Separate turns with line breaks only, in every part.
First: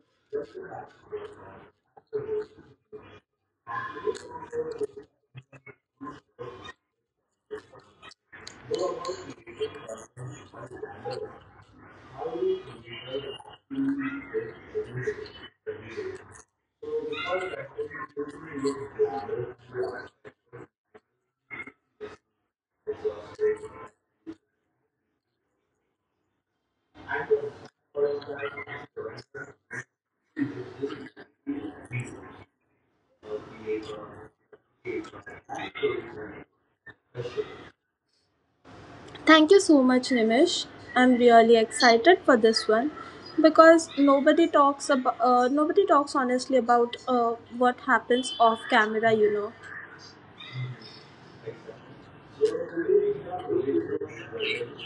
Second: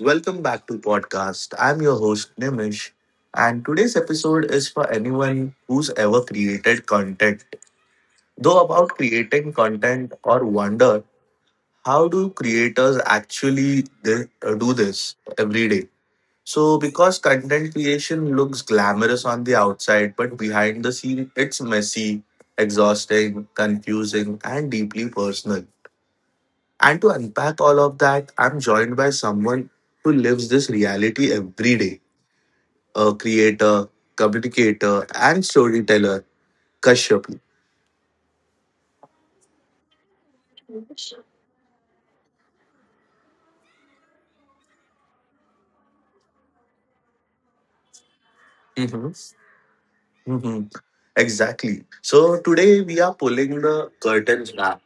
welcome back to podcast. I'm your host Nimish and today's episode is for anyone who's ever created content. Though about creating content or wonder how do creators actually do this every day? So because content creation looks glamorous on the outside but behind the scene it's messy, exhausting, confusing and deeply personal. And to unpack all of that, I'm joined by someone who lives this reality every day a creator, communicator, and storyteller, Kashyap.
Thank you so much, Nimish. I'm really excited for this one because nobody talks about nobody talks honestly about what happens off camera.
Mhm.
You know.
Mhm. Exactly. So today we are pulling the curtains back.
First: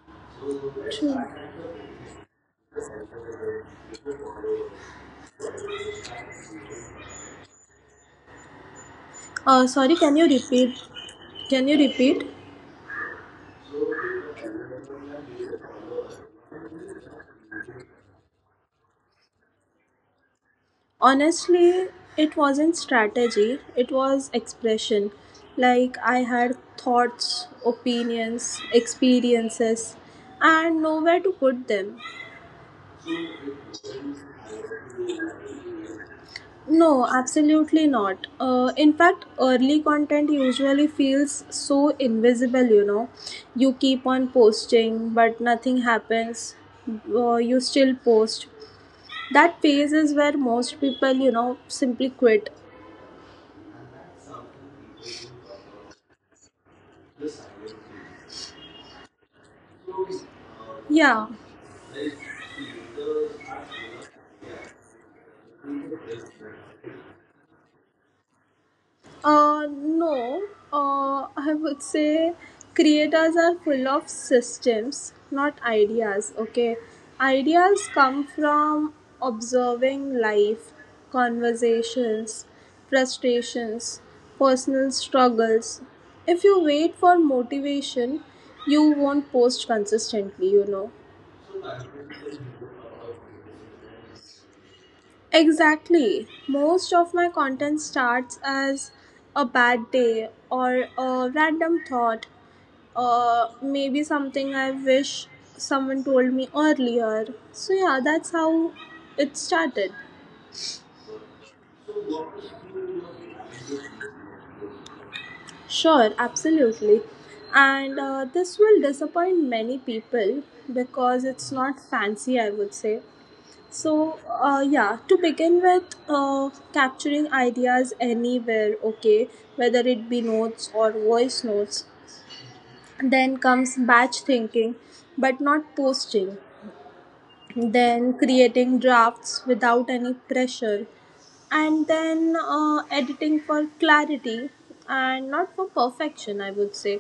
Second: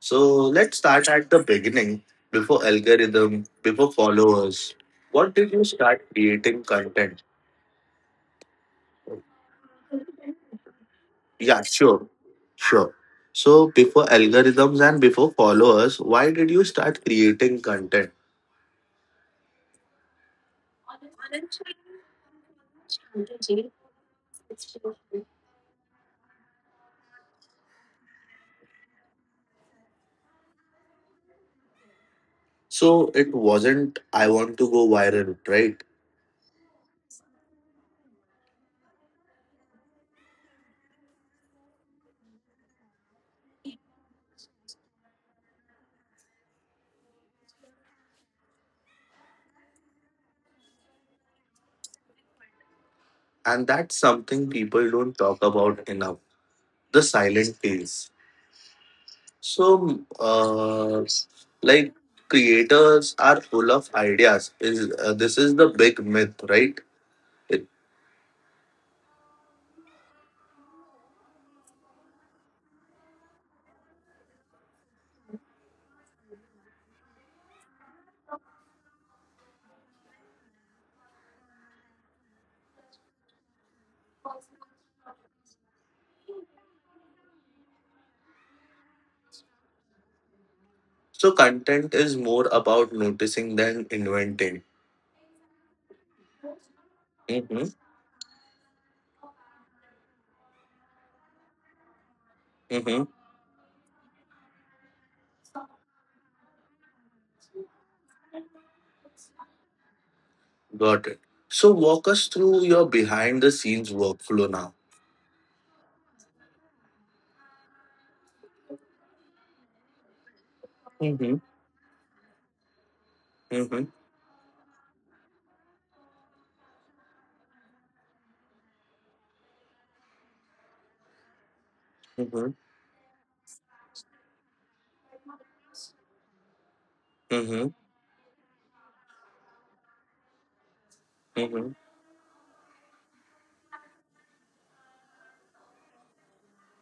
So let's start at the beginning before algorithm, before followers. What did you start creating content?
Sorry, can you repeat?
Yeah,
Can you
sure,
repeat?
sure. So before algorithms and before followers, why did you start creating content?
Honestly, it wasn't strategy. It was expression. Like I had thoughts, opinions, experiences, and nowhere to put them.
So it wasn't, I want to go viral, right?
No, absolutely not. In fact, early content usually feels so invisible, you know. You keep on posting, but nothing happens. You still post. That phase is where most people simply quit.
And that's something people don't talk about enough the silent phase. So, uh,
Yeah.
like, creators are full of ideas. Is this is the big myth, right? It,
No, I would say creators are full of systems, not ideas. Okay, ideas come from observing life, conversations, frustrations, personal struggles. If you wait for motivation, you won't post consistently.
so, content is more about noticing than inventing.
Exactly. Most of my content
Mm-hmm,
starts as a bad day or a random thought,
mm-hmm,
maybe something I wish someone told me earlier. So, yeah, that's how it started.
got it. So, walk us through your behind the scenes workflow now.
Sure, absolutely. And this will disappoint many people because it's
Mm-hmm,
not fancy, I would say.
mm-hmm,
So, to begin with, capturing ideas anywhere, okay, whether it be notes or voice notes.
mm-hmm,
Then comes batch thinking, but not posting.
mm-hmm.
Then creating drafts without any pressure,
Mm-hmm.
and then editing for clarity and not for perfection, I would say.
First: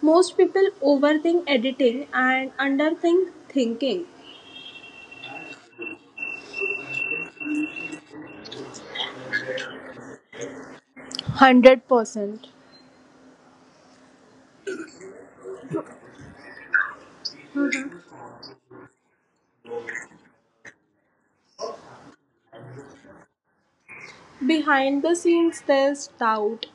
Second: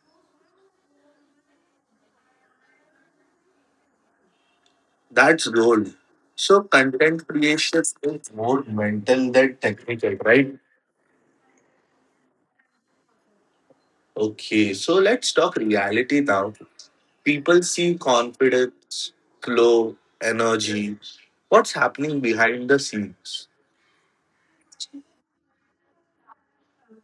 Most people overthink editing and underthink thinking.
That's gold. So content creation is more mental than technical, right?
100%.
Okay, so let's talk reality now. People see confidence, glow, energy. What's happening behind the scenes?
Behind the scenes, there's doubt,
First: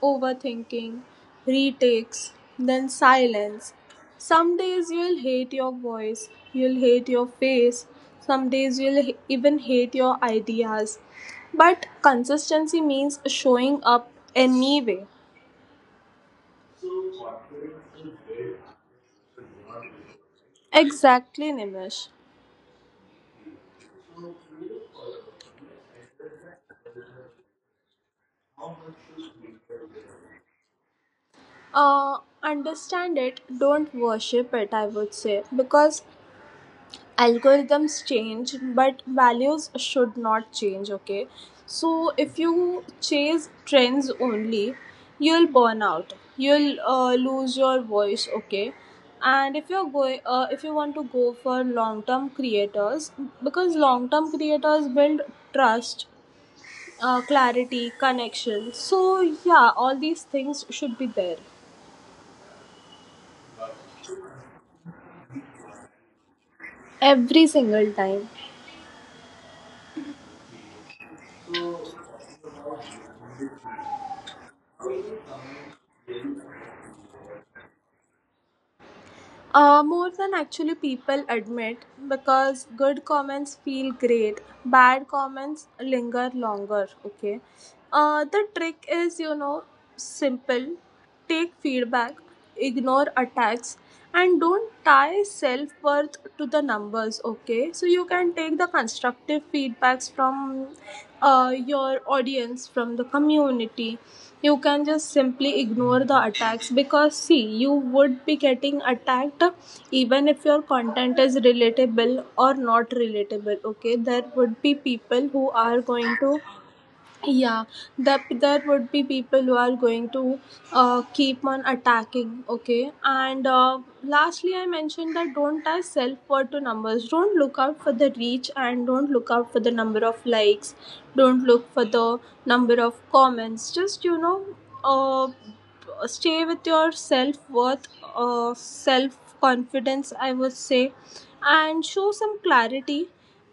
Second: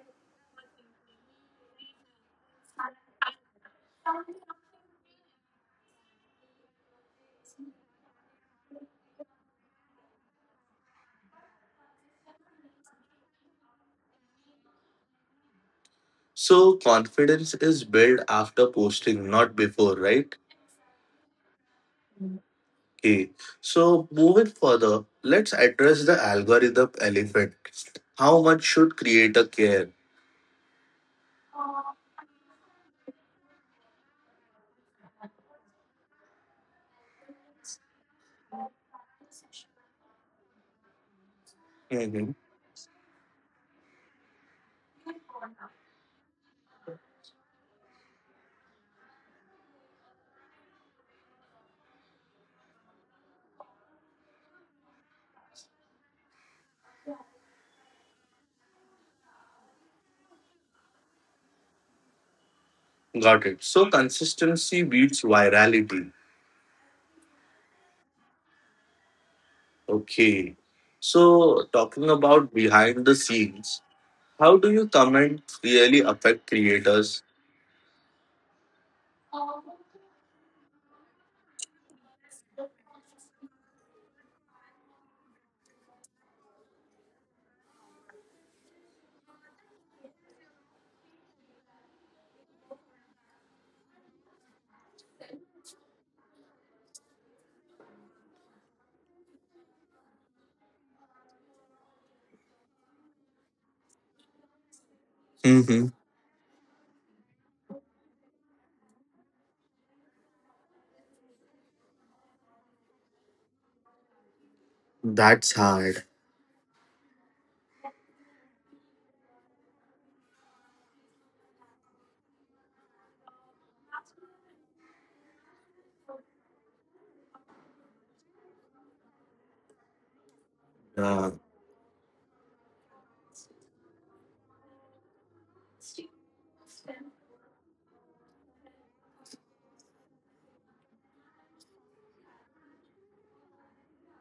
overthinking, retakes, then silence. Some days you'll hate your voice, you'll hate your face, some days even hate your ideas. But consistency means showing up anyway.
So confidence is built after posting, not before, right?
Exactly, Nimish.
Okay. So moving further, let's address the algorithm elephant. How much should creator care?
Uh, Understand it, don't worship it, I would say, because algorithms change but values should not change. Okay, so
Mm-hmm.
if you chase trends only, you'll burn out, you'll lose your voice. Okay, and if you want to go for long term creators, because long term creators build trust, clarity, connection. So yeah, all these things should be there.
Got it. So consistency beats virality.
Every single time.
Okay. So talking about behind the scenes, how do you comment really affect creators?
More than actually people admit, because good comments feel great, bad comments linger longer. Okay. The trick is simple: take feedback, ignore attacks, and don't tie self worth to the numbers. Okay. So you can take the constructive feedbacks from your audience, from the community. You can just
Hmm.
simply ignore the attacks, because see, you would be getting attacked even if your content is relatable or not relatable. Okay, there would be
That's
people
hard.
who are going to, yeah, that there would be people who are going to keep on attacking. Okay, and lastly, I mentioned that don't tie self-worth to numbers, don't look out for the reach and don't look out for the number of
Yeah,
likes, don't look for the number of comments. Just uh, stay with your self-worth, self-confidence, I would say, and show some clarity.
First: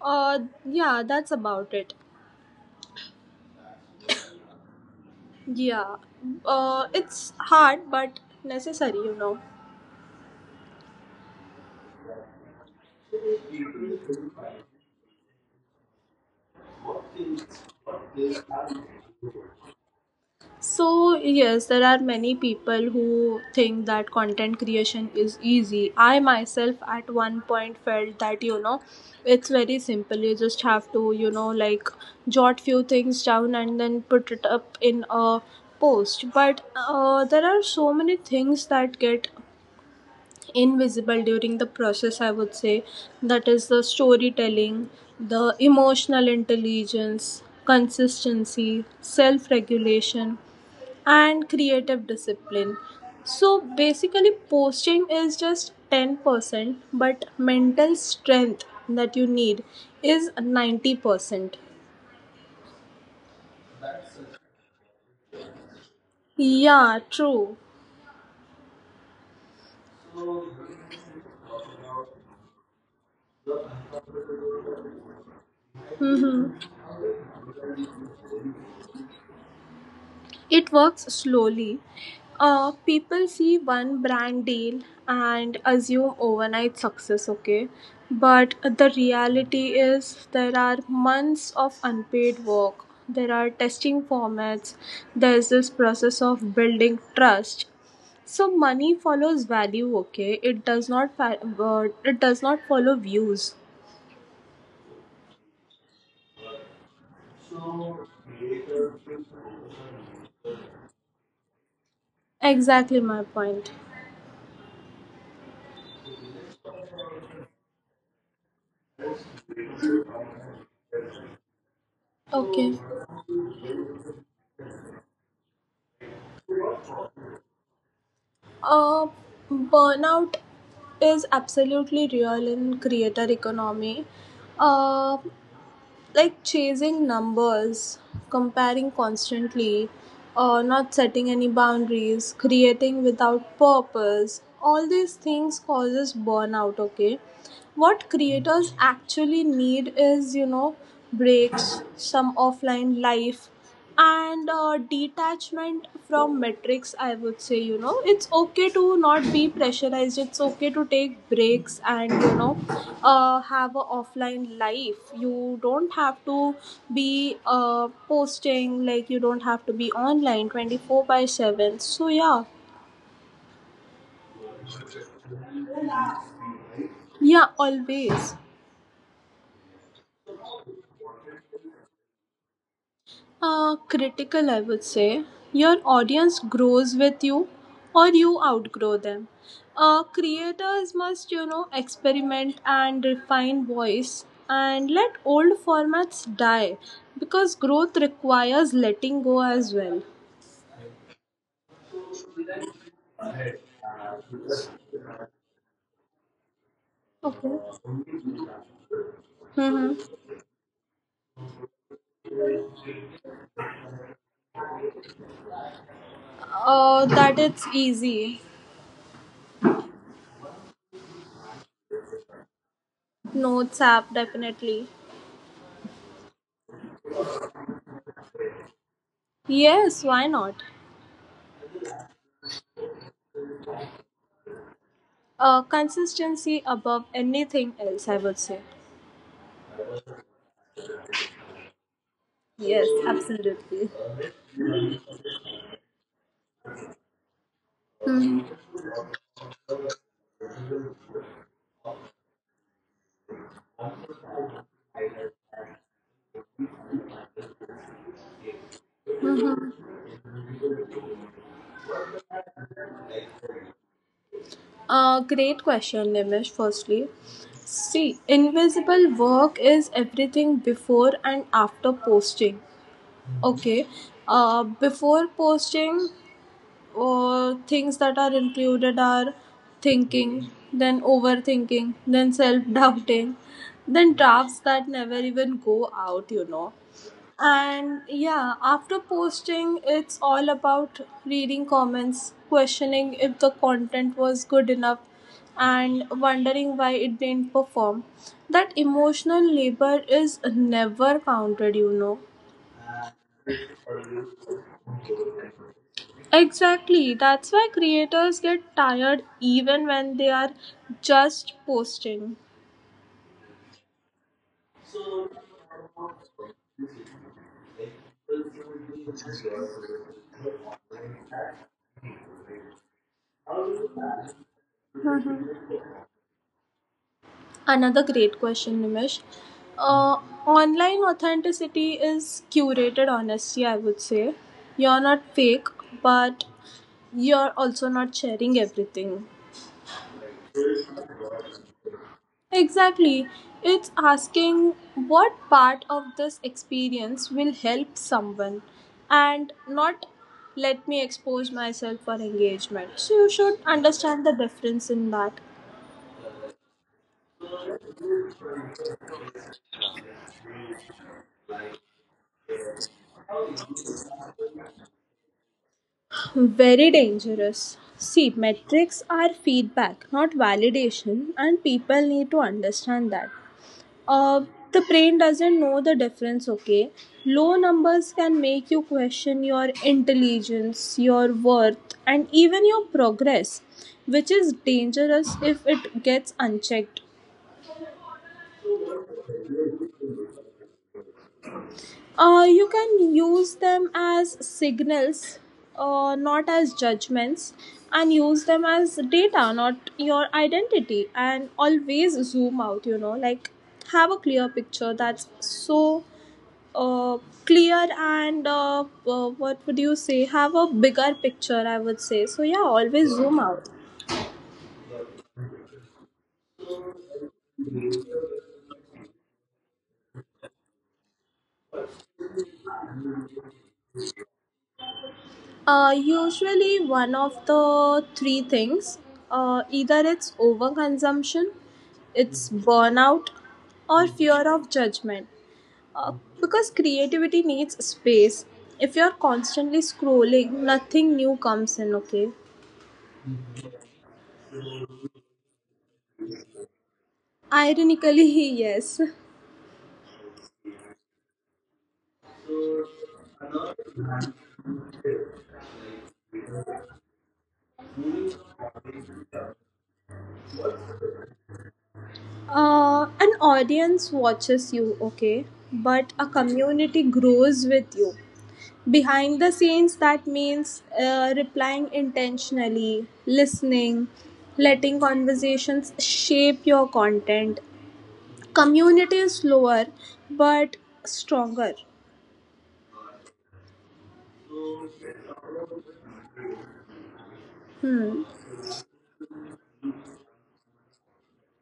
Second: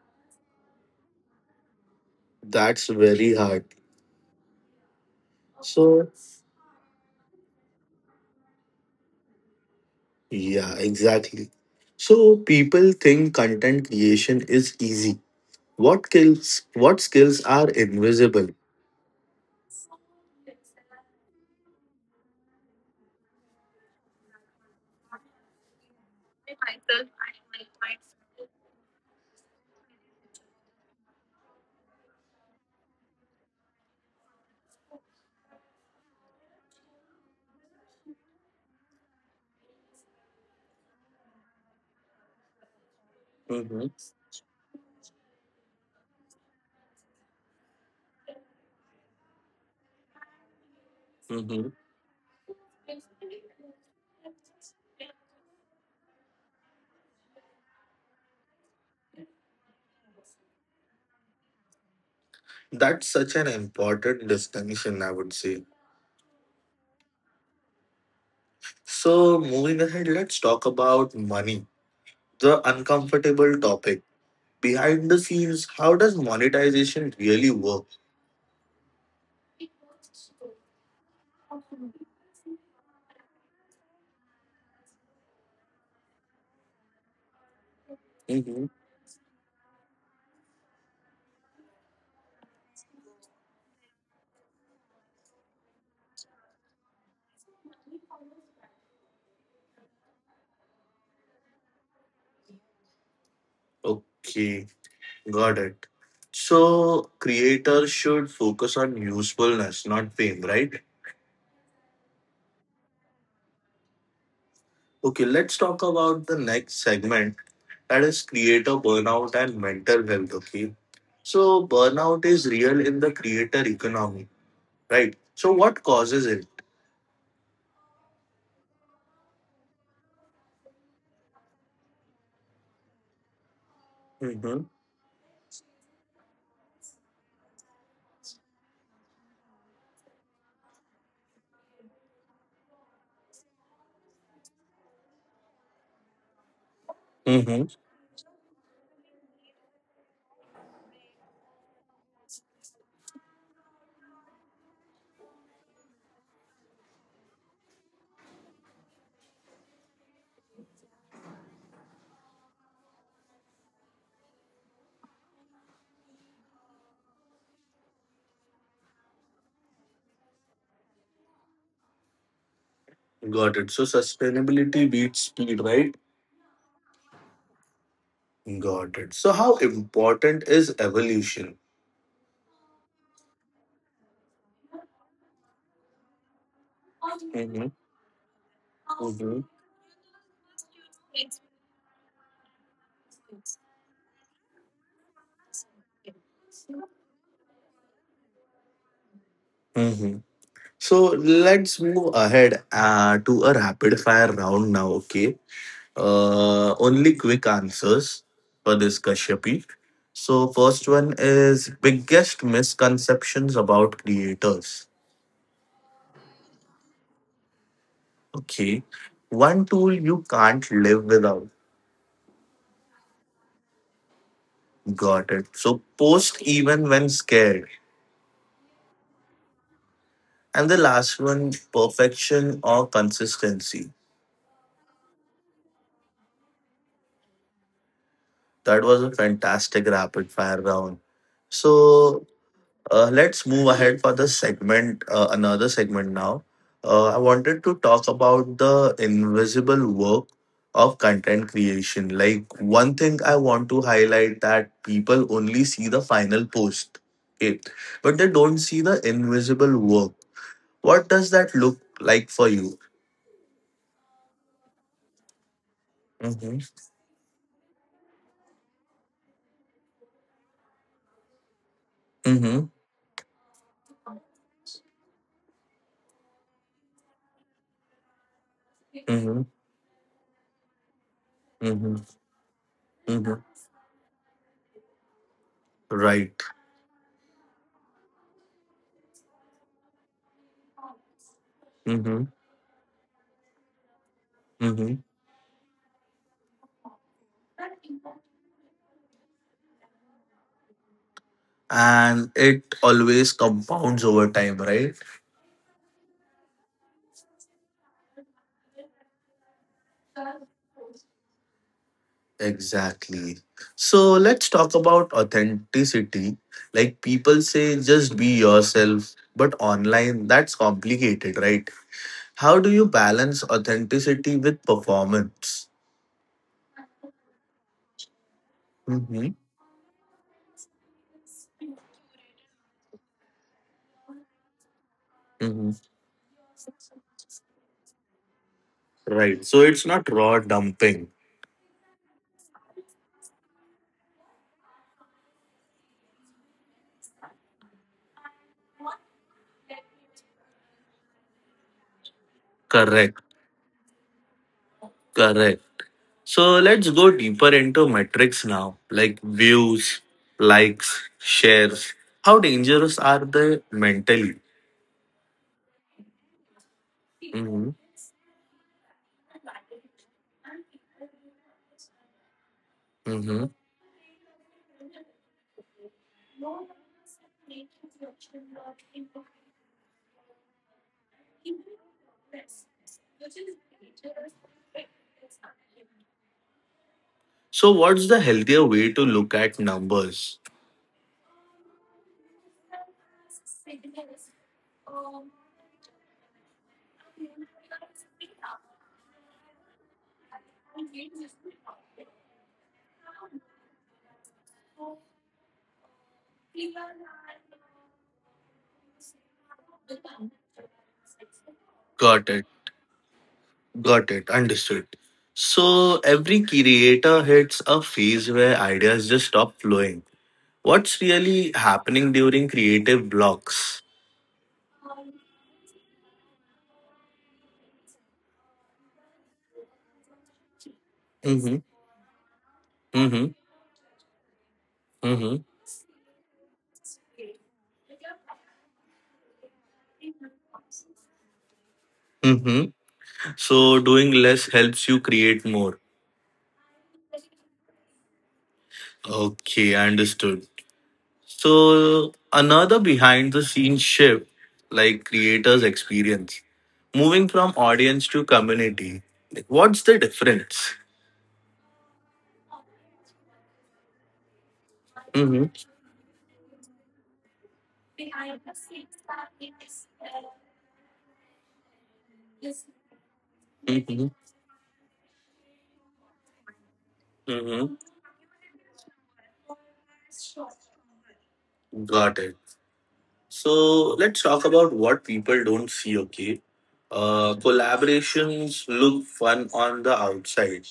uh, yeah, that's about it.
that's very hard.
Yeah,
So
it's hard but necessary, you know.
yeah, exactly. So people think content creation is easy. What skills are invisible?
So yes, there are many people who think that content creation is easy. I myself at one point felt that, you know, it's very simple. You just have to, you know, like, jot few things down and then put it up in a post. But there are so many things that get invisible during the process, I would say. That is the
Hmm.
storytelling, the emotional intelligence, consistency, self regulation, and
Hmm.
creative discipline. So basically posting is just 10%, but mental strength that you need is 90%.
That's such an important distinction, I would say.
Yeah, true.
So, moving ahead, let's talk about money. The uncomfortable topic behind the scenes. How does
Hmm.
monetization really work?
It works slowly. People see one brand deal and assume overnight success, okay? But
Hmm.
the reality is, there are months of unpaid work, there are testing formats, there's this process of building trust. So money follows value, okay? It does not follow views.
Okay, got it. So, creators should focus on usefulness, not fame, right?
Exactly my point.
Okay, let's talk about the next segment that is creator burnout and mental health. Okay, so burnout
Okay.
is real in the creator economy, right? So, what causes it?
Uh, Burnout is absolutely real in creator economy.
Hmm.
Uh, like chasing numbers, comparing constantly, not setting any boundaries, creating without purpose. All these things causes burnout. Okay, what
Hmm.
creators actually need is, you know, breaks, some offline life, and detachment from metrics. I would say, you know, it's okay to not be pressurized. It's okay to take breaks and, you know, have a offline life. You don't have to be posting, like, you don't have to be online 24/7. So, yeah.
Got it. So, sustainability beats speed, right?
Yeah, always.
Got it. So, how important is evolution?
Critical, I would say. Your audience grows with you or you
Mm-hmm.
outgrow them.
Mm-hmm.
Creators must, you know, experiment and refine voice and let old formats die, because growth requires letting go as well.
Mm-hmm. So, let's move ahead to a rapid fire round now, okay?
Okay.
Only quick answers for this
Mm-hmm.
Kashyapi. So, first one is biggest misconceptions about creators.
That it's easy.
Okay. One tool you can't live without.
Notes app, definitely.
Got it. So, post even when scared.
Yes, why not?
And the last one, perfection or consistency.
Consistency above anything else, I would say.
That was a fantastic rapid fire round.
Yes,
So
absolutely.
let's move ahead for the segment, another segment now. I
Mhm.
wanted to talk about the invisible work of content creation. Like one thing I want to highlight that people only see the final post, okay, but they don't see the invisible work. What does that look like for you?
Great question, Nimish. Firstly,
Mm-hmm.
see, invisible work is everything before and after posting.
Mm-hmm.
Okay, before posting, things that are included are
Mm-hmm.
thinking, then overthinking, then self
Mm-hmm.
doubting, then
Mm-hmm.
drafts that never even go out, you know.
Right.
And yeah, after posting, it's all about reading comments, questioning
Mm-hmm.
if the content was good enough,
Mm-hmm.
and wondering why it didn't perform. That emotional labor is never counted, you know.
And it always compounds over time, right?
Exactly, that's why creators get tired even when they are just posting.
Exactly. So let's talk about authenticity. Like people say, just be yourself, but online, that's complicated, right? How do you balance authenticity with performance?
Another great question, Nimish. Uh,
Mm-hmm.
Online authenticity is curated honesty, I would say. You're not fake, but
Mm-hmm.
you're also not sharing everything.
Right. So it's not raw dumping.
Exactly. It's asking what part of this experience will help someone and not let me expose myself for engagement. So you should
Correct.
understand the difference in that.
Correct. So let's go deeper into metrics now, like views, likes, shares. How dangerous are they mentally?
Very dangerous. See,
Hmm.
metrics are feedback, not validation, and people need to understand that.
Hmm.
Uh, the brain doesn't know the difference, okay? Low numbers can make you question your intelligence, your worth, and even your progress, which is dangerous if it gets unchecked.
So, what's the healthier way to look at numbers?
You can use them as signals, not as judgments, and use them as data, not your identity. And always zoom out, you know, like, have a clear picture that's so uh, clear and what would you say? Have a bigger picture, I would say. So, yeah, always
Got it.
zoom out.
Got it. Understood. So, every creator hits a phase where ideas just stop flowing. What's really happening during creative blocks?
Usually one of the three things. Either it's overconsumption, it's
Mm-hmm.
burnout, or
Mm-hmm.
fear of judgment. Uh,
Mm-hmm.
because creativity needs space. If you're constantly scrolling, nothing new comes in, okay?
Mm-hmm. So, doing less helps you create more.
Ironically, yes.
Okay, I understood. So, another behind the scenes shift like creators' experience. Moving from audience to community, like, what's the difference?
An audience watches you, okay? But a
Hmm.
community grows with you. Behind the scenes, that means replying intentionally, listening, letting
Hmm.
conversations shape your content.
Hmm.
Community is slower but stronger.
Got it. So let's talk about what people don't see, okay?
Hmm.
Collaborations look fun on the outside.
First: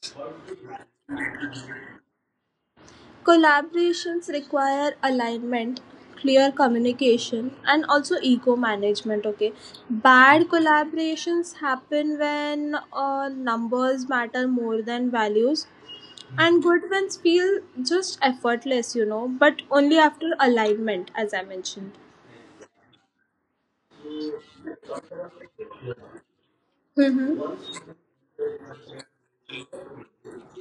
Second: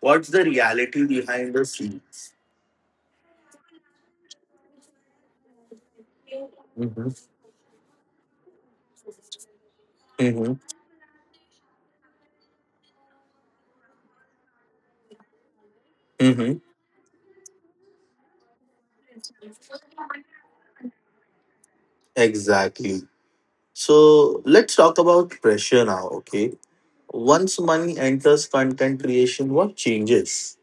What's the reality behind the scenes?
Collaborations require alignment, clear
Mm-hmm.
communication, and also ego management. Okay, bad
Mm-hmm.
collaborations happen when numbers matter more than values.
Mm-hmm.
And good ones feel just effortless, you know, but only after alignment, as I mentioned.
Exactly. So let's talk about pressure now, okay? Once
Mm-hmm.
money enters content creation, what changes?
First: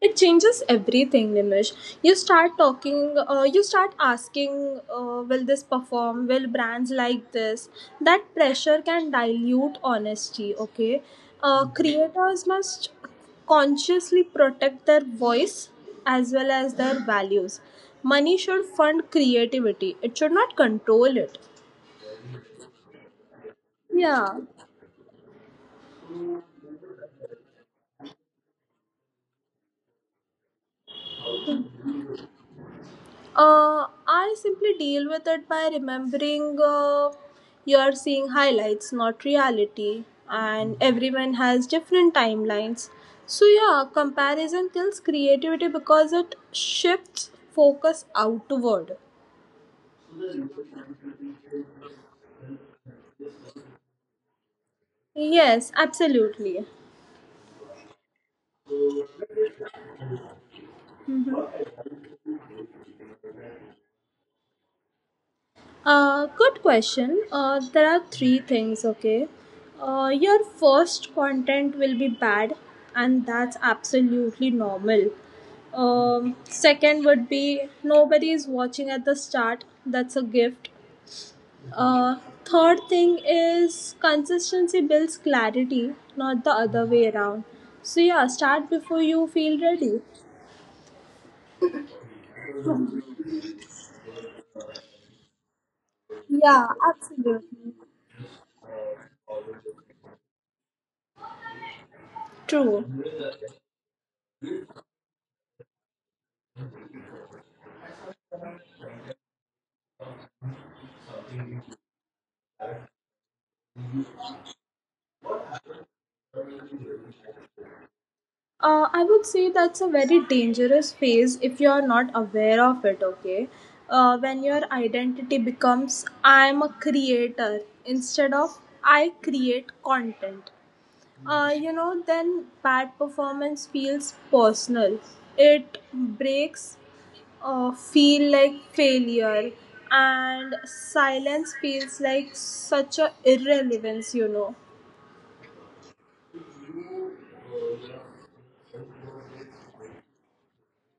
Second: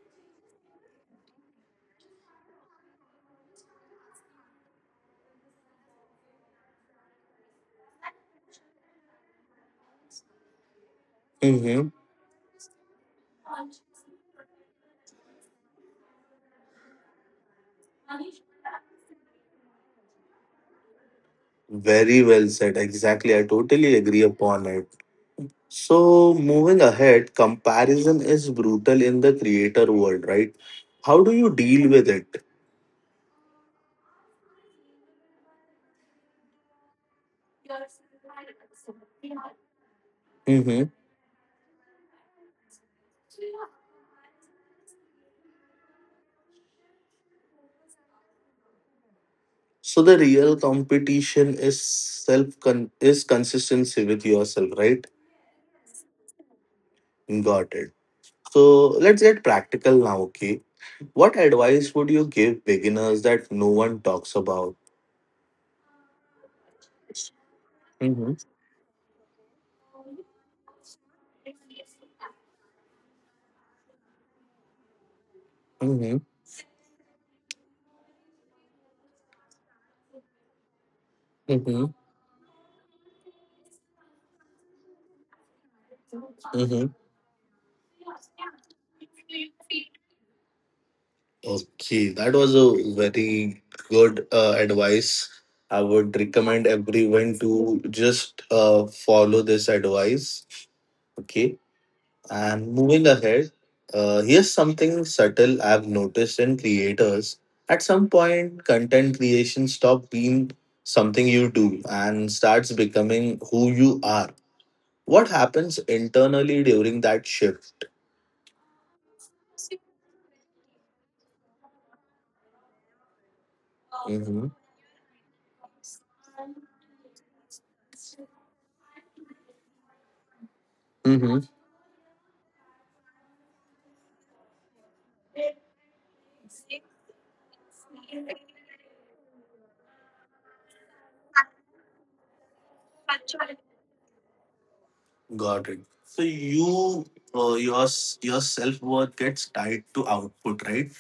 It changes everything, Nimish. You start asking, will this perform? Will brands like this? That pressure can dilute honesty, okay?
Mm-hmm.
Creators must consciously protect their voice as well as their values. Money should fund creativity, it should not control it.
Very well said. Exactly. I totally agree
Yeah.
upon it. So, moving ahead, comparison is brutal in the creator world, right? How do you deal with it?
I simply deal with it by remembering, you're seeing highlights, not reality, and
Hmm.
everyone has different timelines. So, yeah, comparison kills creativity because it shifts focus outward.
So, the real competition is is consistency with yourself, right?
Yes, absolutely.
Got it. So, let's get practical now, okay? What advice would you give beginners that no one talks about?
Good question. There are
Mm-hmm.
three things, okay? Your first content will be bad, and that's absolutely normal.
Mm-hmm.
Second would be nobody is watching at the start, that's a gift. Uh, Third thing is consistency builds clarity, not the
Mm-hmm.
other way around. So, yeah, start before you feel ready.
Okay, that was a very good advice. I would recommend
Yeah,
everyone
absolutely.
to just follow this advice. Okay, and
True.
moving ahead, here's something subtle I've noticed in creators. At some point, content creation stops being something you do and starts becoming who you are. What happens internally during that shift?
I would say that's a very dangerous phase if you're not aware of it, okay? When
Mm-hmm.
your identity becomes I'm a creator instead of I create content.
Mm-hmm.
Then bad performance feels personal. It breaks, feel like failure, and silence feels like such a irrelevance, you know.
Got it. So you, your self worth gets tied to output, right?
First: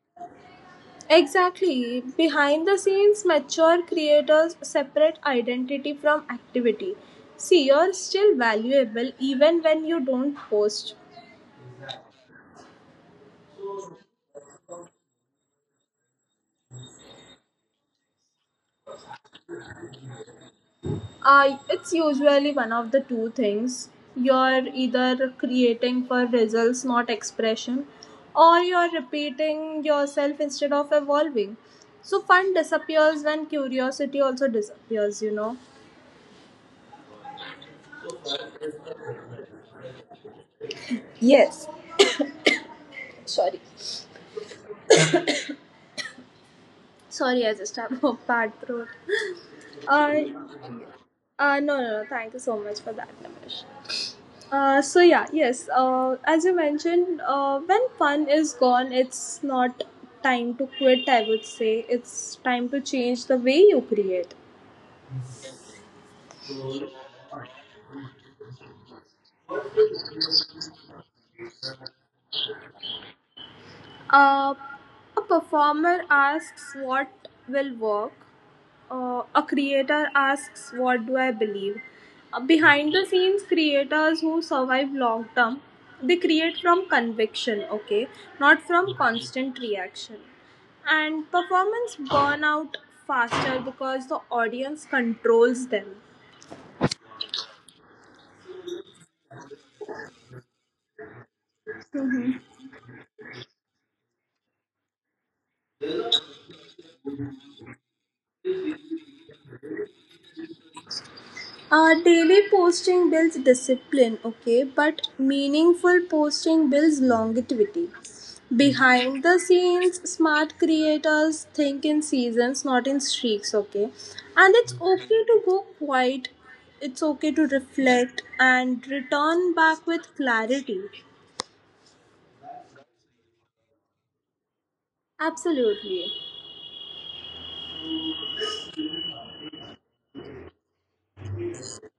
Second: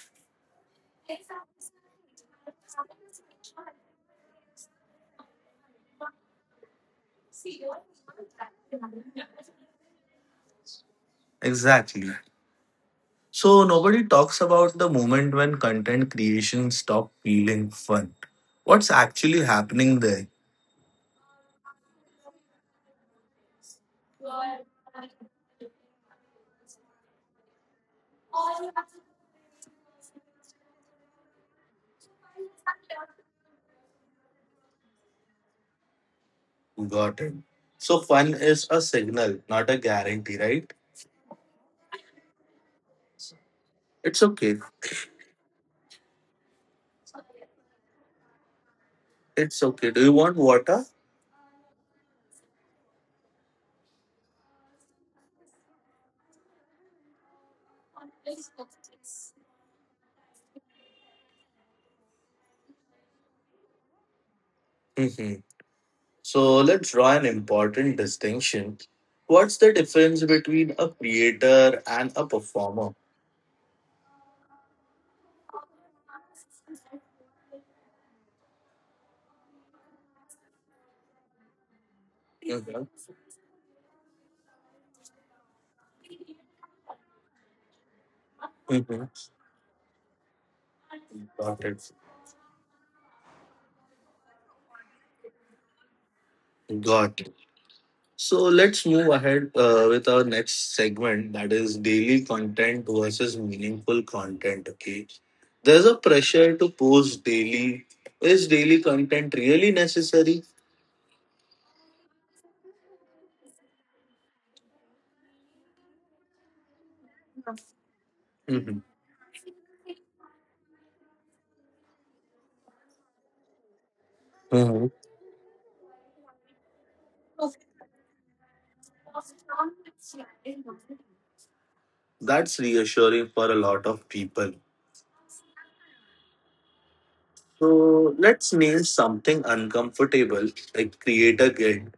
Exactly. Behind the scenes, mature creators separate identity from activity. See, you're still valuable even when you don't post.
Exactly. So nobody talks about the moment when content creation stopped feeling fun. What's actually happening there?
It's usually one of the two things. You're either creating for results, not expression, or you're repeating yourself instead of evolving. So, fun disappears when curiosity also disappears, you know.
Got it. So fun is a signal, not a guarantee, right?
Yes, sorry.
It's okay.
Sorry, I just have a bad throat.
It's okay. Do you
Uh,
want water?
No, no, no, thank you so much for that, Nimish. Yes. As you mentioned, when fun is gone, it's not time to quit. I would say it's time to change the way you create.
Hmm. So let's draw an important distinction. What's the difference between a creator and a performer?
Uh, a performer asks what will work, a creator asks what do I believe.
Mhm.
Behind the scenes, creators who survive long term, they create from conviction, okay, not from
Mhm.
constant reaction. And
Got it.
performance burn out faster because the audience controls them.
Got it. So let's move ahead with our next segment that is daily content versus meaningful content. Okay. There's a pressure to post daily. Is daily content really necessary?
Daily posting builds discipline, okay, but meaningful posting builds longevity.
Mhm.
Behind the scenes, smart creators think in seasons, not in streaks, okay. And it's
Mhm.
okay to go quiet, it's okay to reflect and return back with clarity.
That's reassuring for a lot of people.
Absolutely.
So let's name something uncomfortable like creator guilt,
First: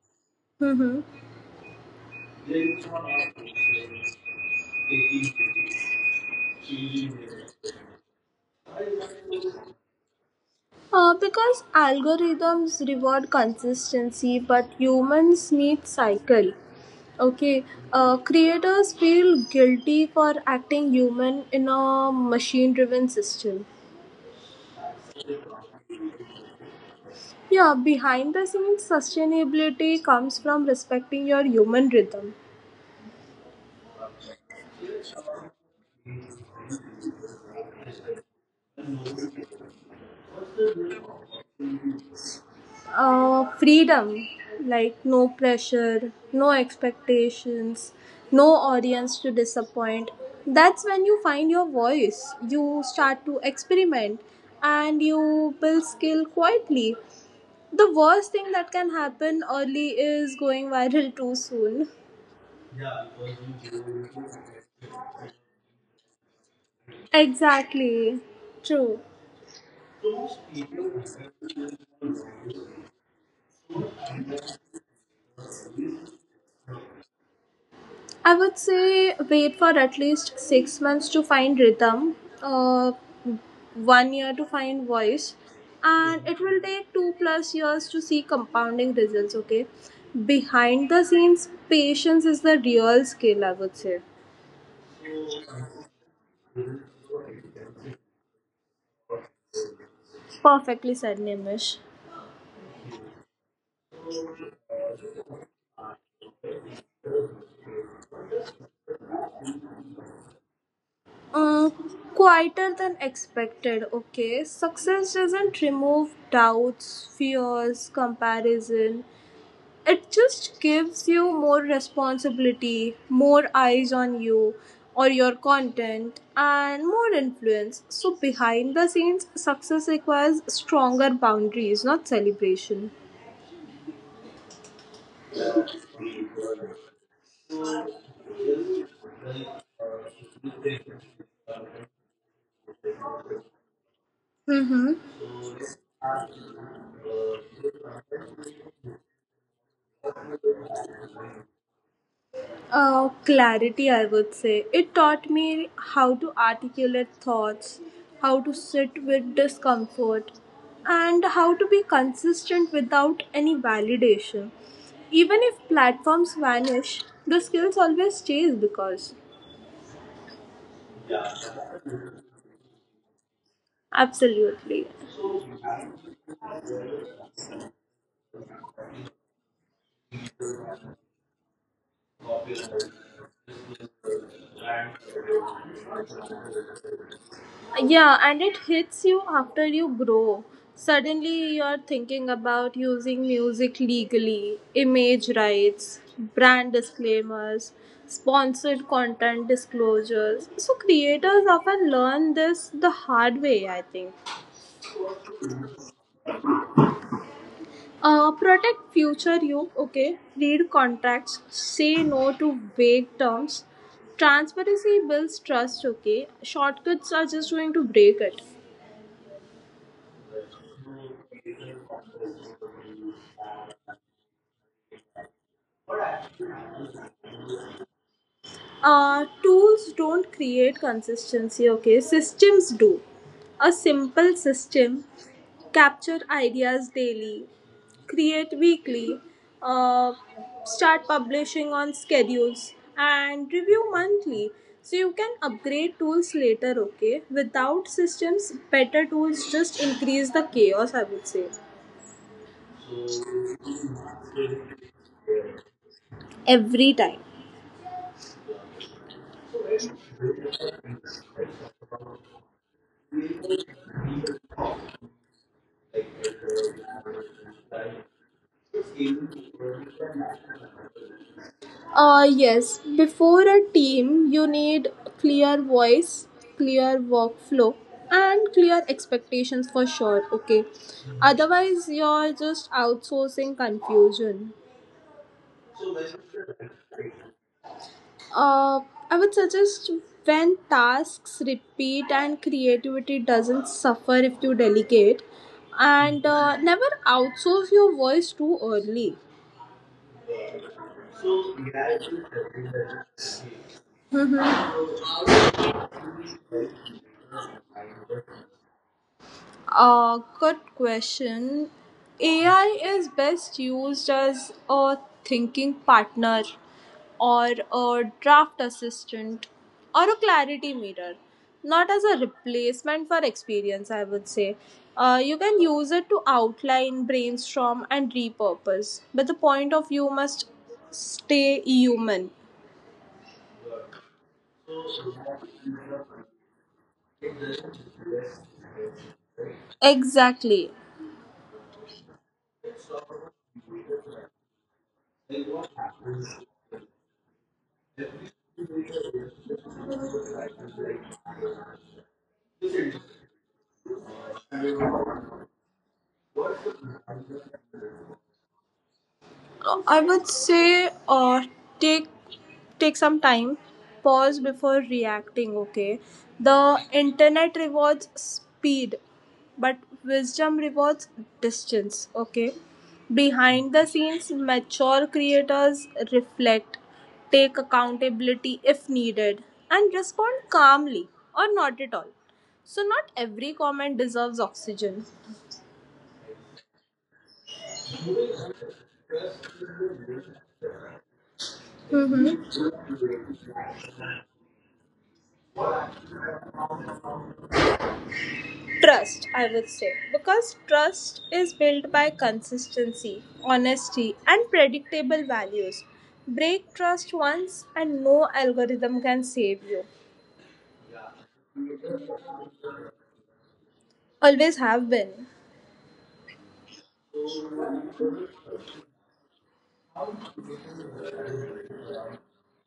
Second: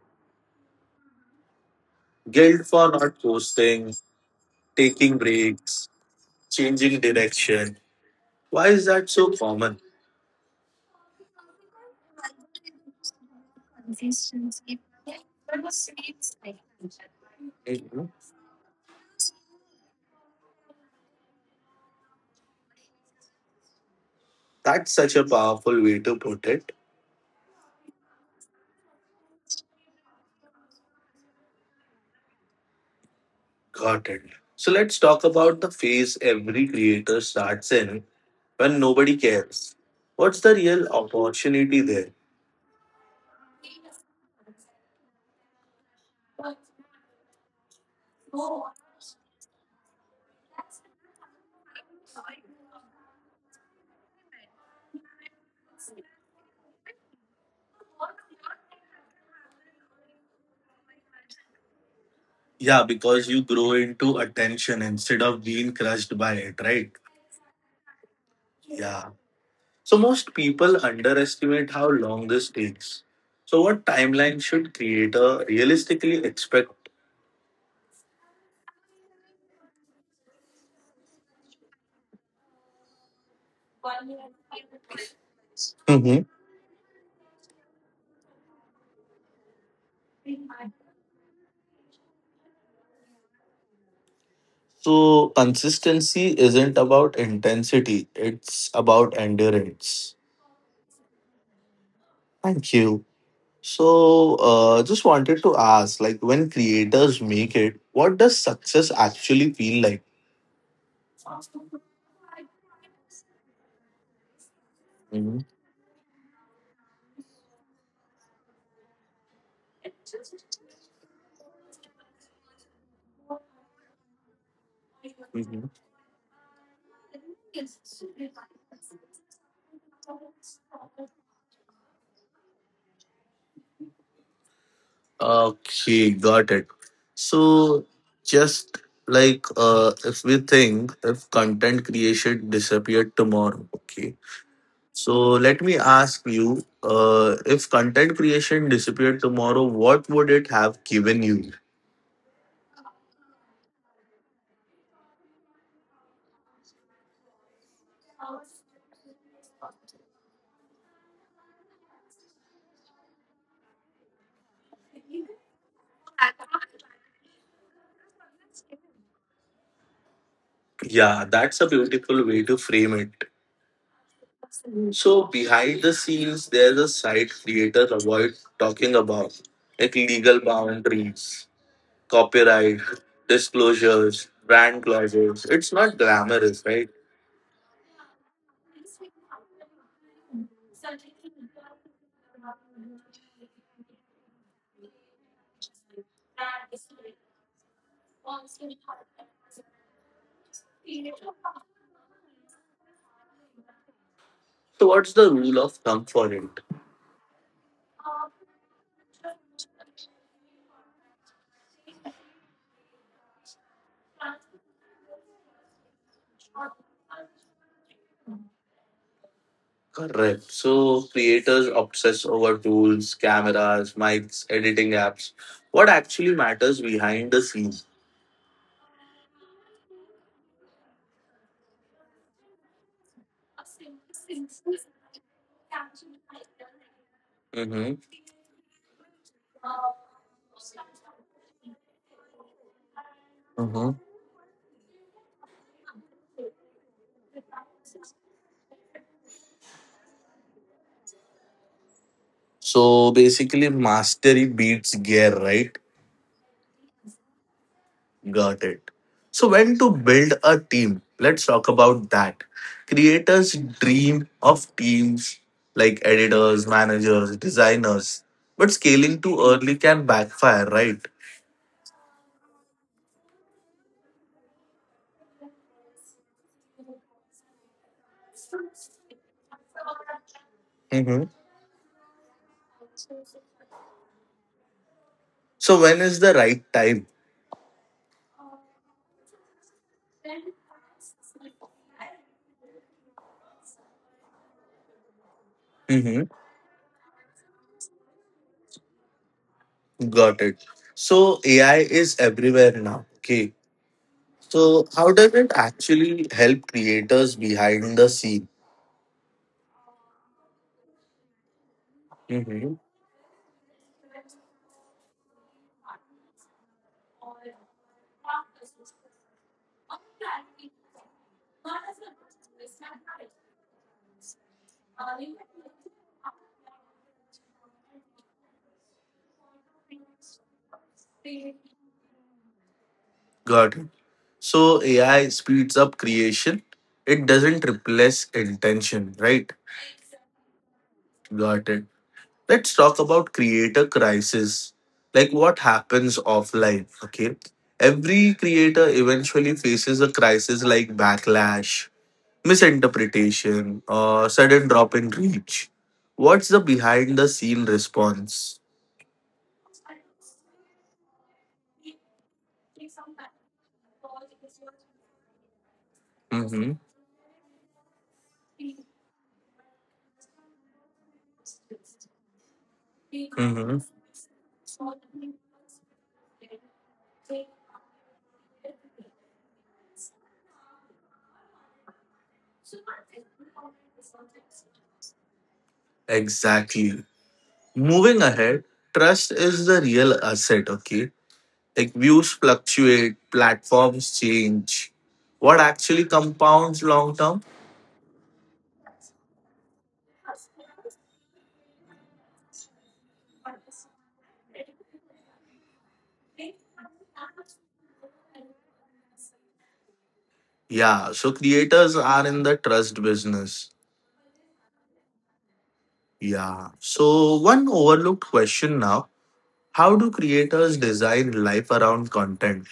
Mm-hmm.
guilt for not posting, taking breaks, changing direction. Why is that so common?
Because algorithms reward consistency, but humans need cycle. Okay,
Mhm.
creators feel guilty for acting human in a machine-driven system.
That's such a powerful way to put it.
Yeah, behind the scenes, sustainability comes from respecting your human rhythm.
Got it. So let's talk about the phase every creator starts in when nobody cares. What's the real opportunity there?
Freedom, like no pressure, no expectations, no audience to disappoint. That's when you find your voice, you start to experiment, and you build skill quietly. The worst thing that can happen early is going viral too soon.
Yeah, because you grow into attention instead of being crushed by it, right?
Exactly. True.
Yeah. So most people underestimate how long this takes. So what timeline should creator realistically expect?
I would say wait for at least 6 months to find rhythm, uh, 1 year to find voice, and it will take 2+ years to see compounding results. Okay, behind the scenes, patience is the real skill, I would say.
So consistency isn't about intensity, it's about endurance.
Perfectly said, Nimish.
Thank you. So just wanted to ask like when creators make it, what does success actually feel like?
Um, Quieter than expected. Okay, success
Mhm,
doesn't remove doubts, fears, comparison. It just gives you more responsibility, more eyes on you or your
mhm.
content, and more influence. So, behind the scenes, success requires stronger boundaries, not celebration.
Okay, got it. So just like if we think if content creation disappeared tomorrow, okay,
Mm-hmm.
so let me ask you, if content creation disappeared tomorrow, what would it have given you?
Clarity, I would say. It taught me how to articulate thoughts, how to sit with discomfort, and how to be consistent without any validation. Even if platforms vanish, the skills always stays because.
Yeah, that's a beautiful way to frame it.
Absolutely.
So behind the scenes, there's a side creators avoid talking about, like legal boundaries, copyright, disclosures, brand clauses. It's not glamorous, right?
Yeah, and it hits you after you grow. Suddenly, you're thinking about using music legally, image rights, brand disclaimers, sponsored content disclosures. So, creators often learn this the hard way, I think.
So what's the rule of thumb for it?
Protect future you, okay? Read contracts, say no to vague terms. Transparency builds trust, okay? Shortcuts are just going to break it.
Correct. So creators obsess over tools, cameras, mics, editing apps. What actually matters behind the scenes?
Tools don't create consistency, okay, systems do. A simple system: capture ideas daily,
Hmm.
create weekly, uh, start publishing on schedules, and review
Mm-hmm.
monthly. So you can upgrade tools later, okay? Without systems, better tools just increase the chaos, I would say.
So basically, mastery beats gear, right?
Every time.
Got it. So, when to build a team? Let's talk about that. Creators dream of teams like editors, managers, designers, but scaling too early can backfire, right?
Yes, before a team, you need clear voice, clear workflow, and clear expectations for sure. Okay,
Mm-hmm.
otherwise, you're just outsourcing confusion.
So, when is the right time?
Uh, I would suggest when tasks repeat and creativity doesn't suffer if you delegate, and never outsource your voice too early.
Got it. So AI is everywhere now. Okay. So how does it actually help creators behind the scene?
Good question.
Hmm.
AI is best used as a thinking partner or a draft assistant or a clarity mirror, not as a replacement for experience, I would say. You can use it to outline, brainstorm, and repurpose, but the point of view must stay human.
Got it. So AI speeds up creation. It doesn't replace intention, right?
Exactly.
Got it. Let's talk about creator crisis like what happens offline okay every creator eventually faces a crisis like backlash misinterpretation or sudden drop in reach what's the behind the scene response
I would say, take take some time, pause before reacting. Okay, the
mm-hmm.
internet rewards speed, but wisdom rewards distance. Okay,
Mm-hmm.
behind the scenes, mature creators reflect, take accountability if needed, and respond calmly or not at all. So not every comment deserves oxygen.
Exactly. Moving ahead, trust is the real asset, okay? Like views
Mm-hmm.
fluctuate, platforms change. What actually compounds long term?
Trust, I would say, because trust is built by consistency, honesty, and predictable values. Break trust once, and no algorithm can save you.
Yeah, so creators are in the trust business.
Always have been.
Yeah. So, one overlooked question now how do creators design life around content?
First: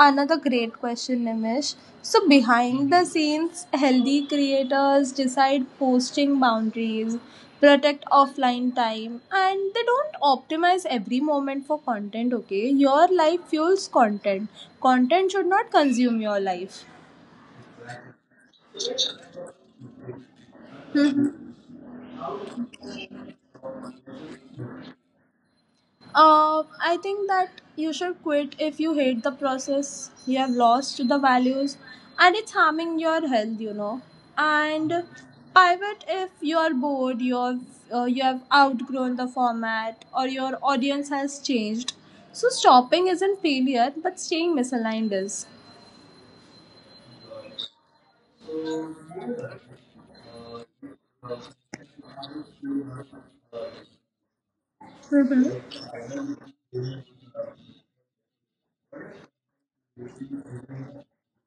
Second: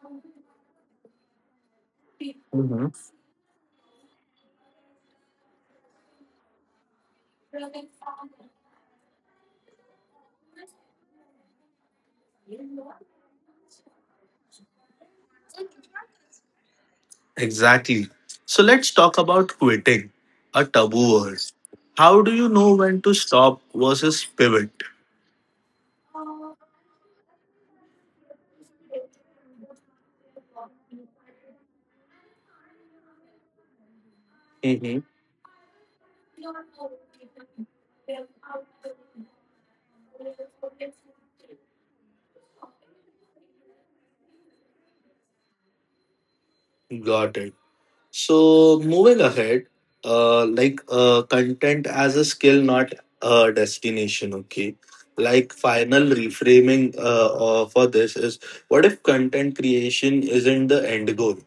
Another great question, Nimish. So, behind
Mhm.
the scenes, healthy creators decide posting boundaries, protect offline time, and they don't optimize every moment for content, okay? Your life fuels content. Content should not consume your life.
Exactly. So, let's talk about quitting, a taboo word. How do you know when to stop versus pivot?
I think that you should quit if you hate the process, you have lost the values, and it's harming your health, you know. And
Mhm.
pivot if you are bored, you have outgrown the format, or your audience has changed. So, stopping isn't failure, but staying misaligned is.
Got it. So moving ahead, content as a skill, not a destination. Okay, like final reframing for this is: what if content creation isn't the end goal?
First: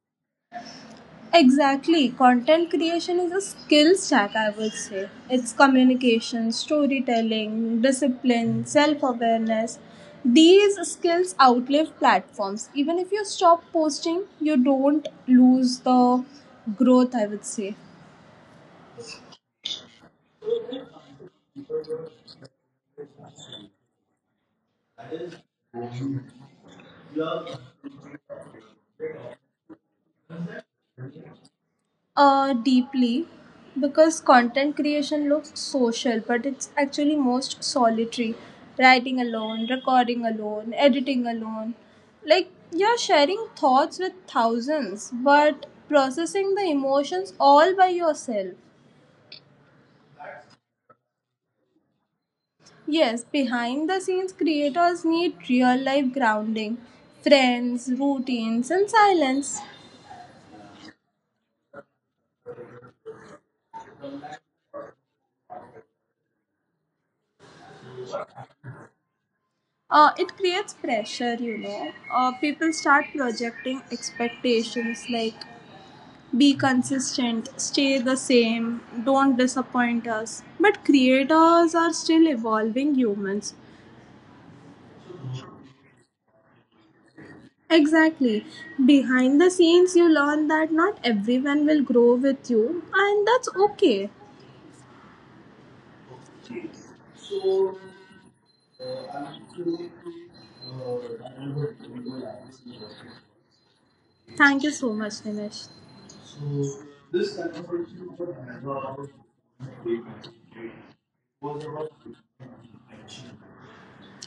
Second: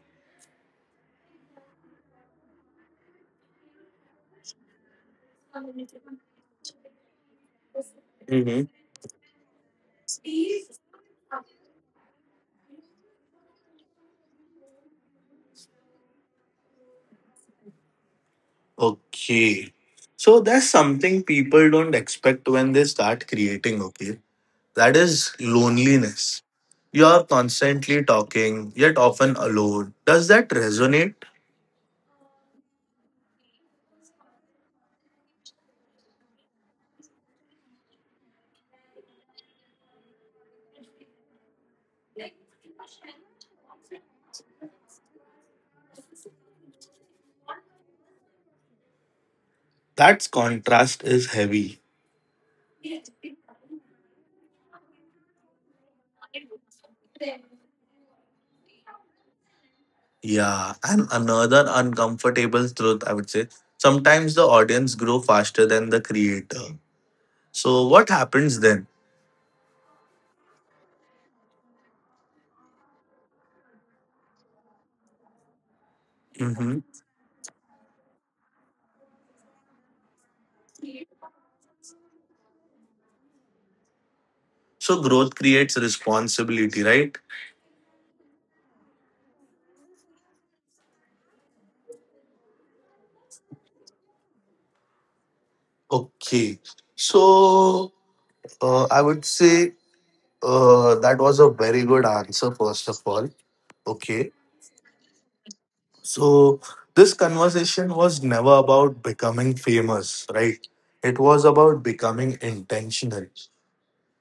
Exactly. Content creation is a skill stack, I would say. It's communication, storytelling,
Mm-hmm.
discipline, self awareness. These skills outlive platforms. Even if you stop posting, you don't lose the growth, I would say.
Okay, so there's something people don't expect when they start creating. Okay, that is loneliness. You're constantly talking, yet often alone. Does that resonate?
Deeply, because content creation looks social, but it's actually most solitary. Writing alone, recording alone, editing alone. Like, you're sharing thoughts with thousands, but processing the emotions all by yourself.
That contrast is heavy.
Yes, behind the scenes, creators need real life grounding, friends, routines, and silence.
Yeah, and another uncomfortable truth, I would say. Sometimes the audience grow faster than the creator. So what happens then?
It creates pressure, you know. People start projecting expectations, like be
Hmm.
consistent, stay the same, don't disappoint us. But creators are still evolving humans.
So growth creates responsibility, right?
Exactly. Behind the scenes, you learn that not everyone will grow with you, and that's okay.
Okay. So I would say that was a very good answer, first of all. Okay.
Thank you so much, Nimish.
So this conversation was never about becoming famous, right? It was about becoming intentional.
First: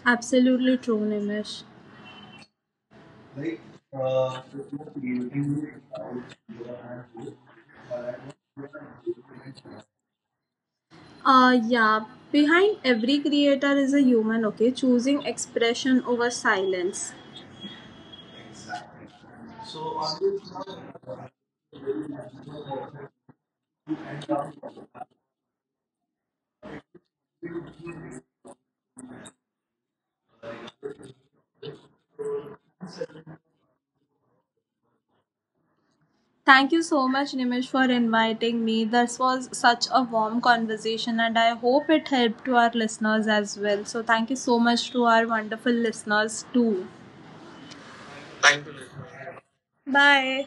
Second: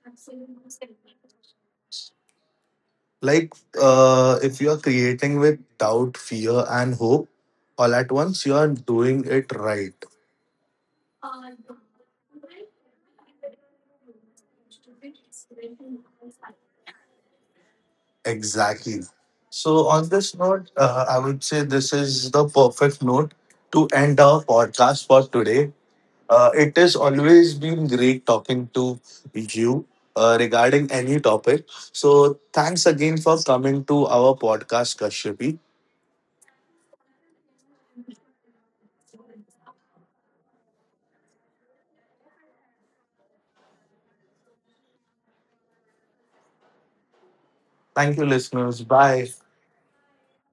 Absolutely true, Nimish.
Like, if you're creating with doubt, fear, and hope all at once, you are doing it right.
Yeah, behind every creator is a human, okay? Choosing expression over silence.
Exactly. So, on this note, I would say this is the perfect note to end our podcast for today. It has always been great talking to you regarding any topic. So, thanks again for coming to our podcast, Kashyapi.
Thank you so much, Nimish, for inviting me. This was such a warm conversation, and I hope it helped to our listeners as well. So, thank you so much to our wonderful listeners, too.
Thank you, listeners. Bye.
Bye.